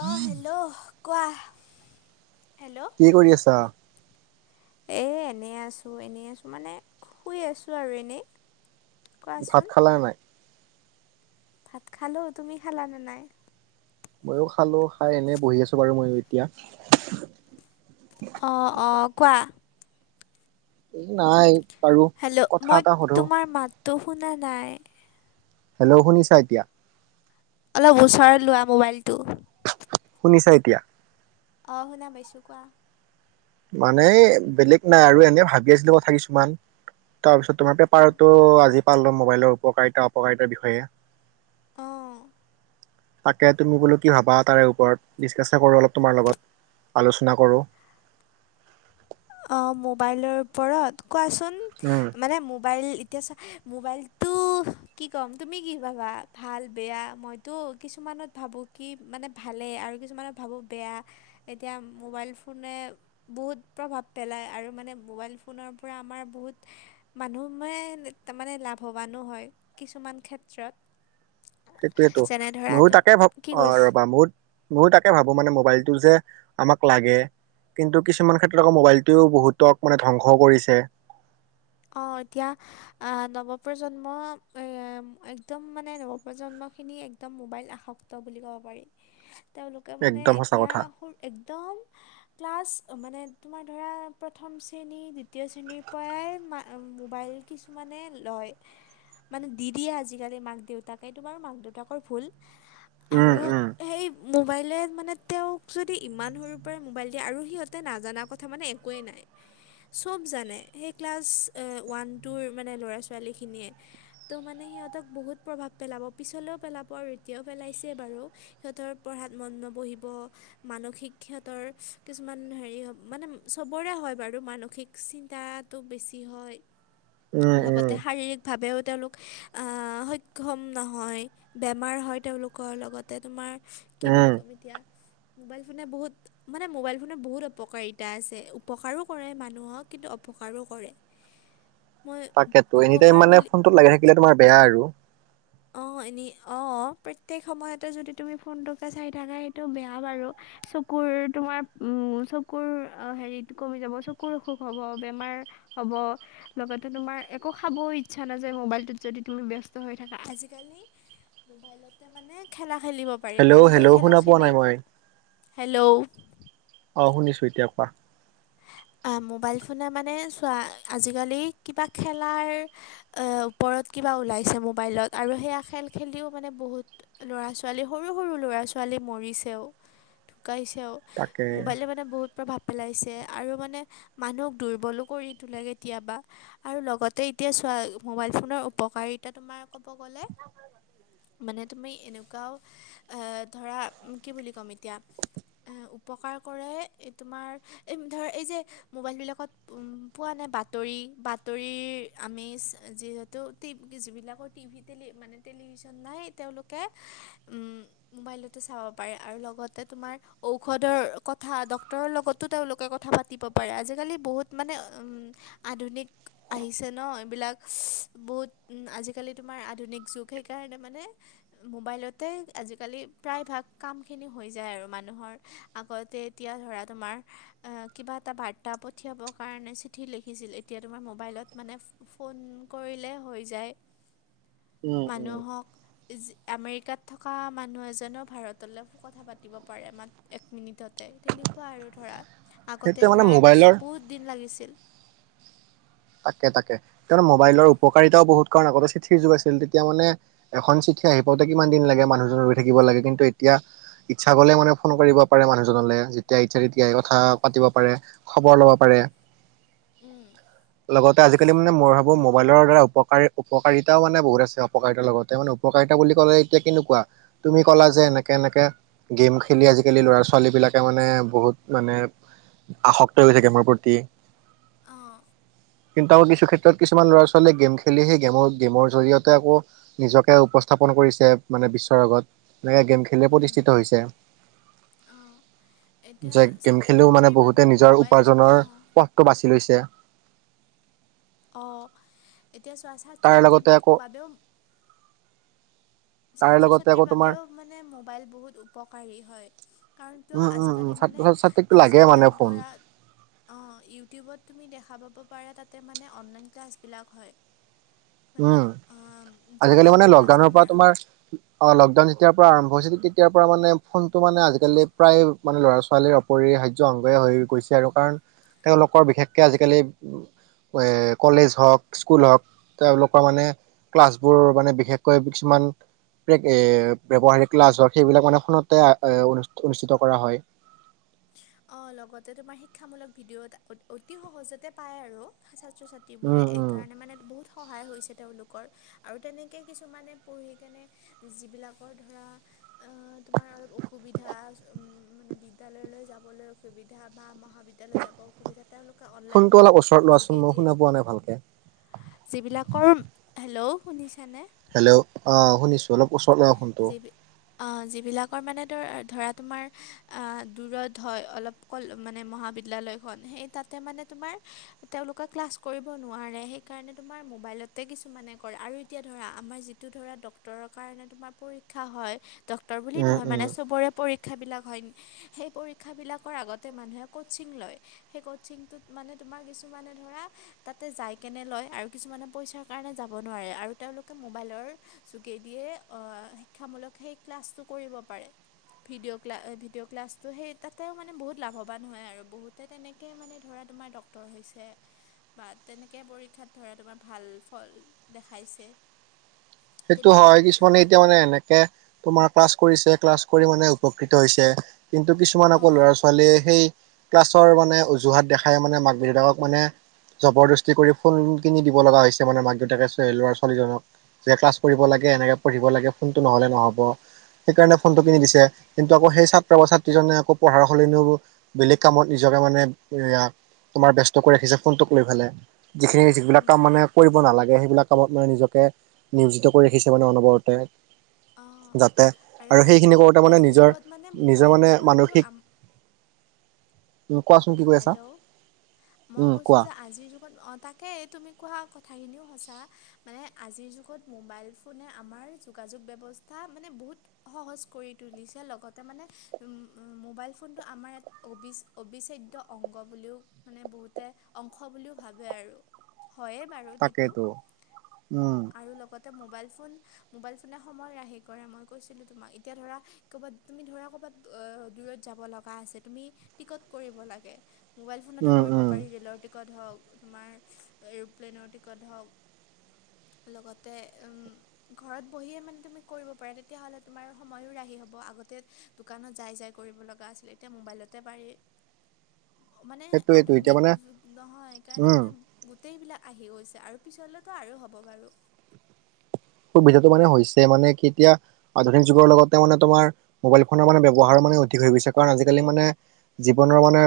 অ', hello কোৱাহ hello কি কৰি আছা এই এনেই আছোঁ এনেই আছোঁ মানে শুই আছোঁ আৰু এনেই ভাত কোৱাচোন খালা নে নাই ভাত খালো তুমি খালা নে নাই মইও খালো খাই এনে বহি আছো বাৰু মইও এতিয়া অ', অ', কোৱা এই নাই বাৰু হেল্ল' কথা মই এটা সোধো। তোমাৰ মাতটো শুনা নাই হেল্ল' শুনিছা এতিয়া অলপ ওচৰত লোৱা মোবাইলটো শুনিছা এতিয়া অ', শুনা পাইছোঁ কোৱা মানে এ বেলেগ নাই আৰু এনে ভাবি আছিলো কথা কিছুমান তাৰপিছত তোমাৰ উম পেপাৰতো আজি পা লম মোবাইলৰ উপকাৰিতা অপকাৰিতাৰ বিষয়ে অ তাকে তুমি বোলো কি ভাবা তাৰে ওপৰত ডিচকাচে কৰো অলপ তোমাৰ লগত আলোচনা কৰোঁ। অ', মোবাইলৰ ওপৰত কোৱাচোন উম মানে মোবাইল ইত এতিয়া চা মোবাইলটো কি ক'ম তুমি কি ভাবা ভাল বেয়া মই তো কিছুমানত ভাবোঁ কি মানে ভালে আৰু কিছুমানত ভাবোঁ বেয়া এতিয়া মোবাইল ফোনে বহুত প্ৰভাৱ পেলায় আৰু মানে মোবাইল ফোনৰ পৰা আমাৰ বহুত মানুহ মানে তাৰ মানে লাভৱানো হয় কিছুমান ক্ষেত্ৰত সেইটয়েতো যেনে ধৰা ময়ো তুম তাকে ভাব কি অ কৈছ ৰবা মই ময়ো তাকে ভাবো মানে মোবাইলটো যে আমাক লাগে। কিন্তু কিছুমান ক্ষেত্ৰত আকৌ মোবাইলটোৱেও বহুতক মানে ধ্বংসও কৰিছে অ', এতিয়া আ নৱপ্ৰজন্ম এ এম একদম মানে নৱপ্ৰজন্মখিনি একদম মোবাইল আসক্ত বুলি ক'ব পাৰি তেওঁলোকে মানে একদম সঁচা এতিয়া কথা হোৰ একদম ক্লাছ মানে তোমাৰ ধৰা প্ৰথম শ্ৰেণী দ্বিতীয় শ্ৰেণীৰ পৰাই মা মোবাইল কিছুমানে লয় মানে দি দিয়ে আজিকালি মাক দেউতাকে তোমাৰ মাক দেউতাকৰ ভুল উম আৰু উম সেই মোবাইলে মানে তেওঁক যদি ইমান সৰুৰ পৰাই মোবাইল দিয়ে আৰু সিহঁতে নাজানা কথা মানে একোৱেই নাই চব জানে সেই ক্লাছ এ ওৱান টুৰ মানে ল'ৰা ছোৱালীখিনিয়ে ত' মানে সিহঁতক বহুত প্ৰভাৱ পেলাব পিছলৈও পেলাব আৰু এতিয়াও পেলাইছে বাৰু। সিহঁতৰ পঢ়াত মন নবহিব। মানসিক সিহতৰ কিছুমান হেৰি মানে চবৰে হয় বাৰু মানসিক। চিন্তাটো বেছি হয় উম উম [inaudible] শাৰীৰিক। ভাৱেও তেওঁলোক আ সক্ষম নহয়। বেমাৰ হয় তেওঁলোকৰ লগতে তোমাৰ কি বুলি উম ক'ম এতিয়া মোবাইল ফোনে বহুত। মানে মোবাইল ফোনত বহুত অপকাৰিতা আছে উপকাৰো কৰে মানুহক কিন্তু অপকাৰো কৰে। মই তাকেতো এনিটাইম উপকাৰ মানে বুলি ফোনত লাগি থাকিলে তোমাৰ বেয়া আৰু। অ এনে অ প্ৰত্যয়েক সময়তে যদি তুমি ফোনটোকে চাই থাকা সেইটো বেয়া বাৰু। চকুৰ তোমাৰ উ চকুৰ হেৰিত কমি যাব চকুৰ অসুখ হব বেমাৰ। হ'ব লগতে তুমাৰ একো খাবও ইচ্ছা নাযায় মোবাইলটোত যদি তুমি ব্যস্ত হৈ থা। আজিকালি মোবাইলতে মানে খেলা খেলিব। পাৰি আৰু হেল্ল' সেই হেল্ল' খেলা শুনা পোৱা খেলি নাই মই -হেল্ল'। অ শুনিছো এতিয়া কোৱা। আ মোবাইল ফোনে মানে চোৱা আজিকালি কিবা খেলাৰ। এ ওপৰত কিবা ওলাইছে মোবাইলত আৰু সেয়া খেল খেলিও মানে বহুত। ল'ৰা ছোৱালী সৰু সৰু ল'ৰা ছোৱালী মৰিছেও ঢুকাইছেও। তাকে মোবাইলে মানে বহুত প্ৰভাৱ পেলাইছে। আৰু মানে মানুহক দুৰ্বলো কৰি তোলে কেতিয়াবা। আৰু লগতে এতিয়া মোবাইল ফোনৰ উপকাৰিতা তোমাৰ কব গ'লে। মানে তুমি এনেকুৱাও আ ধৰা কি বুলি ক'ম এতিয়া। এ উপকাৰ কৰে তোমাৰ এই ধৰ এই যে মোবাইলবিলাকত। পোৱা নাই বাতৰি বাতৰিৰ আমি যিহেতুট যিবিলাকৰ টিভিত। টেলি মানে টেলিভিশন নাই তেওঁলোকে উম। মোবাইলতে চাব পাৰে আৰু লগতে তোমাৰ ঔষধৰ কথা ডক্তৰৰ লগতো। তেওঁলোকে কথা পাতিব পাৰে আজিকালি বহুত মানে উম আধুনিক। আহিছে ন এইবিলাক বহুত আজিকালি তোমাৰ আধুনিক যুগ সেইকাৰণে মানে। মোবাইলতে আজিকালি প্ৰায়ভাগ কামখিনি হৈ যায় আৰু মানুহৰ। আগতে এতিয়া ধৰা তোমাৰ। কিবা এটা বাৰ্তা পঠিয়াবৰ কাৰণে চিঠি লিখিছিল এতিয়া তোমাৰ মোবাইলত মানে। ফোন কৰিলে হৈ যায়। [inaudible] উম মানুহক। [inaudible] আমেৰিকাত থকা মানুহ এজনেও ভাৰতলৈ সু কথা পাতিব পাৰে মাত। এক মিনিটতে তেনেকুৱা আৰু ধৰা সেইটোৱে আগতে মানে ধৰা মোবাইলৰ বহুত দিন লাগিছিল। তাকে তাকে [unintelligible] মোবাইলৰ উপকাৰিতাও বহুত কাৰণ আগতে চিঠিৰ যুগ আছিল তেতিয়া মানে। এখন চিঠি আহি পাওঁতে কিমান দিন লাগে মানুহজন ৰৈ থাকিব লাগে কিন্তু এতিয়া। ইচ্ছা গলে মানে ফোন কৰিব পাৰে মানুহজনলৈ যেতিয়া ইচ্ছা তেতিয়াই কথা পাতিব পাৰে। খবৰ লব পাৰে। উম। লগতে আজিকালি মানে মই ভাবো মোবাইলৰ দ্বাৰা উপকাৰী উপকাৰিতাও মানে বহুত আছে উপপকাৰিতাৰ লগতে মানে। উপকাৰিতা বুলি কলে এতিয়া কেনেকুৱা তুমি কলা যে এনেকে এনেকে। গেম খেলি আজিকালি ল'ৰা ছোৱালী বিলাকে মানে বহুত মানে। আসক্ত হৈ থাকে মোৰ প্ৰতি। অঁ কীনতা কিছু ক্ষেত্ৰত কিছুমান ল'ৰা ছোৱালীয়ে গেম খেলি সেই গেমৰ গেমৰ জৰিয়তে আকৌ। নিজকে উপস্থাপন কৰিছে মানে বিশ্বৰ আগত এনেকে গেম খেলিয়ে উম প্ৰতিষ্ঠিত হৈছে। অঁ এতিয়া যে গেম ছাত্ৰ খেলিও মানে ছাত্ৰীৰ বহুতে বাবেও নিজৰ মোবাইল উপাৰ্জনৰ অ। পথটো বাছি লৈছে। অঁ এতিয়া চোৱা তাৰ লগতে ছাত্ৰ-ছাত্ৰীৰ আকৌ বাবেও। তাৰে ছাত্ৰ লগতে ছাত্ৰীৰ আকৌ বাবেও তোমাৰ। মানে মোবাইল বহুত উপকাৰী হয়। কাৰণ কিয় উম উম উম আজিকালি মানে ছাত্ৰ ছাত্ৰীকতো লাগে মানে যিবিলাক ফোন। ধৰা। অঁ ইউটিউবত তুমি দেখা পাব পাৰা তাতে মানে অনলাইন ক্লাছ বিলাক হয়। মানে উম অ আজিকালি যিবিলাক মানে ক্লাছ লকডাউনৰ পৰা আমাৰ। তোমাৰ অ', লকডাউন যেতিয়াৰ পৰা আৰম্ভ হৈছিল তেতিয়াৰ পৰা মানে ফোনটো মানে আজিকালি প্ৰায়। মানে ল'ৰা ছোৱালীৰ অপৰি সাৰ্য অংগই হৈ গৈছে আৰু কাৰণ তেওঁলোকৰ বিশেষকে আজিকালি। এ কলেজ হওক স্কুল হওক। তেওঁলোকৰ মানে ক্লাছবোৰ মানে বিশেষকৈ কিছুমান। এ ব্যৱহাৰিক লাজক সেইবিলাকনেখনতে অনুষ্ঠিত কৰা হয়। অ', লগতে তোমাৰ শিক্ষামূলক ভিডিঅ' অতি সহজতে পায় আৰু ছাত্ৰ ছা। ত্ৰি বোৰে উম এই উম কাৰণে মানে বহুত। সহায় হৈছে তেওঁলোকৰ আৰু তেনেকেই কিছুমানে পঢ়ি কেনে যিবিলাকৰ ধৰা। অ', তোমাৰ অলপ অসুবিধা উ মানে বিদ্য়ালয়লৈ। যাবলৈ অসুবিধা বা মহাবিদ্যালয় যাব। সুবিধা তেওঁলোকে অন। ফোনটো অলপ ওচৰত লোৱাচোন মই শুনা পোৱা নাই ভালকে। যিবিলাকৰ হেল্ল' শুনিছানে। হেল্ল' অ শুনিছোঁ অলপ ওচৰত লৈ আহক ফোনটো। অ যিবিলাকৰ মানে ধৰ ধৰা তোমাৰ দূৰত হয় অলপ। কল মানে মহাবিদ্যালয়খন সেই তাতে মানে তোমাৰ। তেওঁলোকে ক্লাছ কৰিব নোৱাৰে সেইকাৰণে তোমাৰ মোবাইলতে কিছুমানে কৰে আৰু এতিয়া ধৰা আমাৰ যি। টো ধৰা ডটৰৰ কাৰণে তোমাৰ পৰীক্ষা হয় ডটৰ বুলি উম নহয় মানে উম চবৰে পৰী। পৰীক্ষাবিলাক হয় সেই পৰীক্ষাবিলাকৰ আগতে মানুহে ক'চিং লয়। সেই কচিংটোত মানে তোমাৰ কিছুমানে ধৰা। তাতে যাই কেনে লয় আৰু কিছুমানে পইচাৰ কাৰণে যাব নোৱাৰে আৰু তেওঁলোকে মোবাইলৰ। যোগেদিয়ে অ শিক্ষামূলক সেই ক্লাছটো কৰিব পাৰে। ভিডিঅ' ক্লা ভিডিঅ' ক্লাছটো সেই তাতেও মানে বহুত লাভৱান হয় আৰু বহুতে তেনেকে মানে ধৰা তোমাৰ ড। টৰ হৈছে। বা তেনেকে পৰীক্ষাত ধৰা তোমাৰ ভাল ফল দেখাইছে। সেইটো তেনেকুৱা হয় কিছুমানে আ- এতিয়া মানে এনে। কে তোমাৰ ক্লাছ কৰিছে ক্লাছ কৰি মানে উপকৃত হৈছে কিন্তু কিছুমান আকৌ অঁ ল'ৰা ছ। ছোৱালীয়ে সেই ক্লাছৰ মানে অজুহাত দেখাই মানে মাক দেউতাকক মানে। জবৰদস্তি কৰি ফুন কিনি দিব লগা হৈছে মানে মাক দেউতাকে ল'ৰা ছোৱালীজনক। যে ক্লাছ কৰিব লাগে এনেকে পঢ়িব লাগে ফোনটো নহলে নহব। সেইকাৰণে ফোনটো কিনি উম দিছে কিন্তু আকৌ সেই ছাত্ৰ বা ছাত্ৰীজনে আকৌ পঢ়াৰ সলেনিও। বেলেগ কামত নিজকে মানে এয়া তোমাৰ ব্যস্ত কৰি ৰাখিছে ফোনটোক লৈ পেলাই। যিখিনি যিবিলাক উম কাম মানে কৰিব নালাগে সেইবিলাক কামত মানে নিজকে। নিয়োজিত কৰি ৰাখিছে মানে অনবৰতে। অঁ যাতে আৰু জ- সেইখিনি কৰোতে মানে আজিৰ নিজৰ যুগত মানে নিজৰ মোবাইল মানে ফোনটো মানসিক। আম কোৱাচোন কৈ আছা হেল্ল' মই উম কৈছো কোৱা যে আজিৰ যুগত অ তাক সেই তুমি কোৱা কথাখিনিও সঁচা মানে আজিৰ যুগত মোবাইল ফোনে আমাৰ যোগাযোগ ব্যৱ স্থা মানে বহুত সহজ কৰি তুলিছে লগতে মানে মোবাইল ফোনটো আমাৰ এক অবি অবিচ্ছেদ্য অংগ বুলিও মানে বহুতে অংশ বুলিও ভাবে আৰু। হয়ে বাৰু টেটো তাকেইতো উম আৰু লগত এ মোবাইল ফোন মোবাইল ফোনে সময় ৰাহি কৰে মই কৈছিলো তোমাক এতিয়া ধৰা ক'ৰবাত তুমি ধৰা ক'ৰবাত দূৰত যাব লগা আছে তুমি টিকট কৰিব লাগে মোবাইল ফোনতে উম কৰিব উম পাৰি ৰে'লৰ টিকট হওক তোমাৰ এৰ'প্লেনৰ টিকট হওক লগতে উম ঘৰত বহিয়ে মানে তুমি কৰিব পাৰা তেতিয়া হলে তোমাৰ সময়ো ৰাহি হ'ব আগতে দোকানত যাই যাই কৰিব লগা আছিল এতিয়া মোবাইলতে পাৰি। মানে সেইটোয়েইটো এতিয়া আধুনিক মানে যুগ নহয় সেইকাৰণে উম মানে গোটেইবিলাক আহি গৈছে আৰু পিছলেতো আৰু হ'ব বাৰু। সুবিধাতো মানে হৈছে মানে কি এতিয়া আধুনিক যুগৰ লগতে মানে তোমাৰ মোবাইল ফোনৰ মানে ব্যৱহাৰো মানে অধিক হৈ গৈছে কাৰণ আজিকালি মানে জীৱনৰ মানে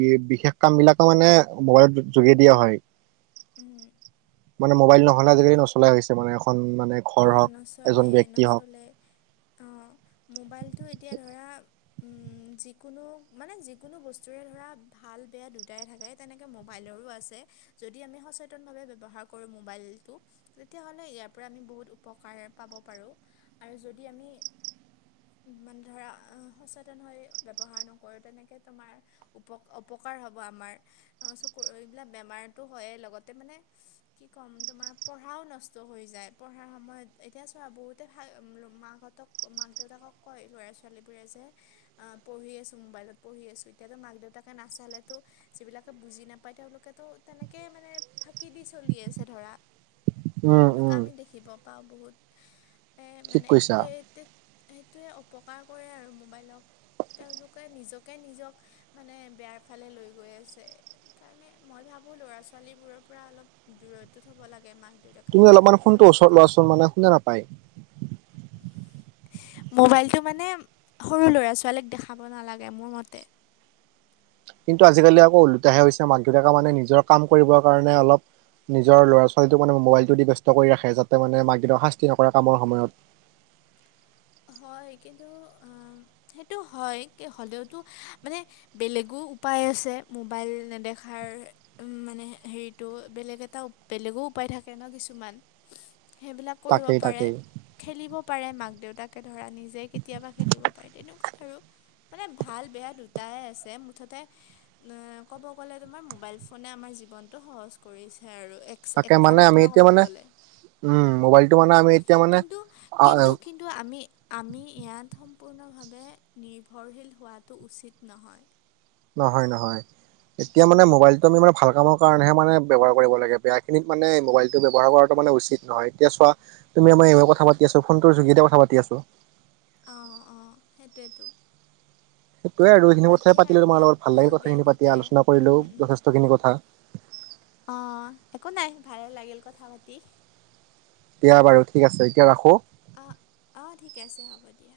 বি বিশেষ কাম বিলাকো মানে মোবাইলৰ যোগেদিয়ে হয় উম মানে মোবাইল নহ'লে আজিকালি নচলাই হৈছে মানে এখন মানে অ ঘৰ হওক এজন নচলে ব্যক্তি হওক নচলে অ মোবাইলটো এতিয়া ধৰা উম যিকোনো মানে যিকোনো বস্তুৰে ধৰা ভাল বেয়া দুটাই থাকে তেনেকে মোবাইলৰো আছে যদি আমি সচেতনভাৱে ব্যৱহাৰ কৰো মোবাইলতো তেতিয়াহ'লে ইয়াৰ পৰা আমি বহুত উপকাৰ পাব পাৰো আৰু যদি আমি মানে ধৰা সচেতন হৈ ব্যৱহাৰ নকৰো তেনেকে তোমাৰ উপ অপকাৰ হ'ব আমাৰ চক এইবিলাক বেমাৰতো হয়েই লগতে মানে কি ক'ম তোমাৰ পঢ়াও নষ্ট হৈ যায় পঢ়াৰ সময়ত এতিয়া চোৱা বহুতে ভাল মাকহঁতক মাক দেউতাকক কয় ল'ৰা ছোৱালীবোৰে যে আহ পঢ়ি আছো মোবাইলত পঢ়ি আছো এতিয়াতো মাক দেউতাকে নাচালেতো যিবিলাকে বুজি নাপায় তেওঁলোকেতো তেনেকে মানে ফাকি দি চলি আছে ধৰা উম এনেকোৱা উম আমি দেখিব পাওঁ বহুত এ ঠিক মানে কৈছা এই সেইটোৱে অপকাৰ কৰে আৰু মোবাইলক তেওঁলোকে নিজকে নিজক মানে বেয়াৰ ফালে লৈ গৈ আছে সেইকাৰণে মই ভাবো ল'ৰা ছোৱালী বোৰৰ পৰা অলপ দূৰতে থব লাগে মাক দেউতাকে মোবাইলটো ল'ৰা অলপ দেখা ছোৱালী মানে শুনে নাপায় মোবাইলটো মানে সৰু ল'ৰা ছোৱালীক দেখাব নালাগে মোৰ মতে কিন্তু আজিকালি আকৌ ওলোটাহে হৈছে মাক দেউতাকে মানে নিজৰ কাম কৰিবৰ কাৰণে অলপ নিজৰ ল'ৰা ছোৱালীটোক মানে মোবাইলটো দি ব্যস্ত কৰি ৰাখে যাতে মানে মাক দেউতাকক শাস্তি নকৰে কামৰ সময়ত হয় কিন্তু সেইটো হয় কি হ'লেওতো মানে বেলেগো উপায় আছে মোবাইল নেদেখাৰ উম মানে হেৰিটো বেলেগ এটা বেলেগো উপায় থাকে ন কিছুমান সেইবিলাক কৰিব তাকেই পাৰে তাকেই খেলিব পাৰে মাক দেউতাক এনেকে ধৰা নিজে কেতিয়াবা খেলিব পাৰি তেনেকোৱা আৰু মানে ভাল বেয়া দুইটাই আছে মুঠতে নে ক'ব গ'লে তোমাৰ মোবাইল ফোনে আমাৰ জীৱনটো সহজ কৰিছে আৰু এ তাকে মানে আমি এতিয়া মানে উম মোবাইলটো মানে আমি এতিয়া মানে কিন্তু আ কিন্তু কিন্তু আমি আমি ইয়াত সম্পূৰ্ণভাৱে নিৰ্ভৰশীল হোৱাটো উচিত নহয়। নহয় নহয় এতিয়া মানে উম, মোবাইলটো আমি মানে ভাল কামৰ কাৰণেহে মানে ব্যৱহাৰ কৰিব লাগে বেয়াখিনিত মানে মোবাইলটো ব্যৱহাৰ কৰাটো মানে উচিত নহয়, এতিয়া চোৱা তুমি মই কথা পাতি আছো ফোনটোৰ যোগেদি কথা পাতি আছোঁ। অঁ অঁ সেইটোৱেতো। টোৱে [unintelligible] তাকে পাতিলো আৰু তোমাৰ দিয়া লগত ভাল লাগি বেয়া কথাখিনি পাতি দুটাই আলোচনা উম কৰিলেও যথেষ্টখিনি কথা। অ একো নাই ভাল লাগিল কথা পাতি। দিয়া বাৰু ঠিক আছে এতিয়া ৰাখো। অঁ অঁ ঠিকে আছে হ'ব দিয়া।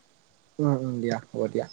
উম দিয়া হ'ব দিয়া।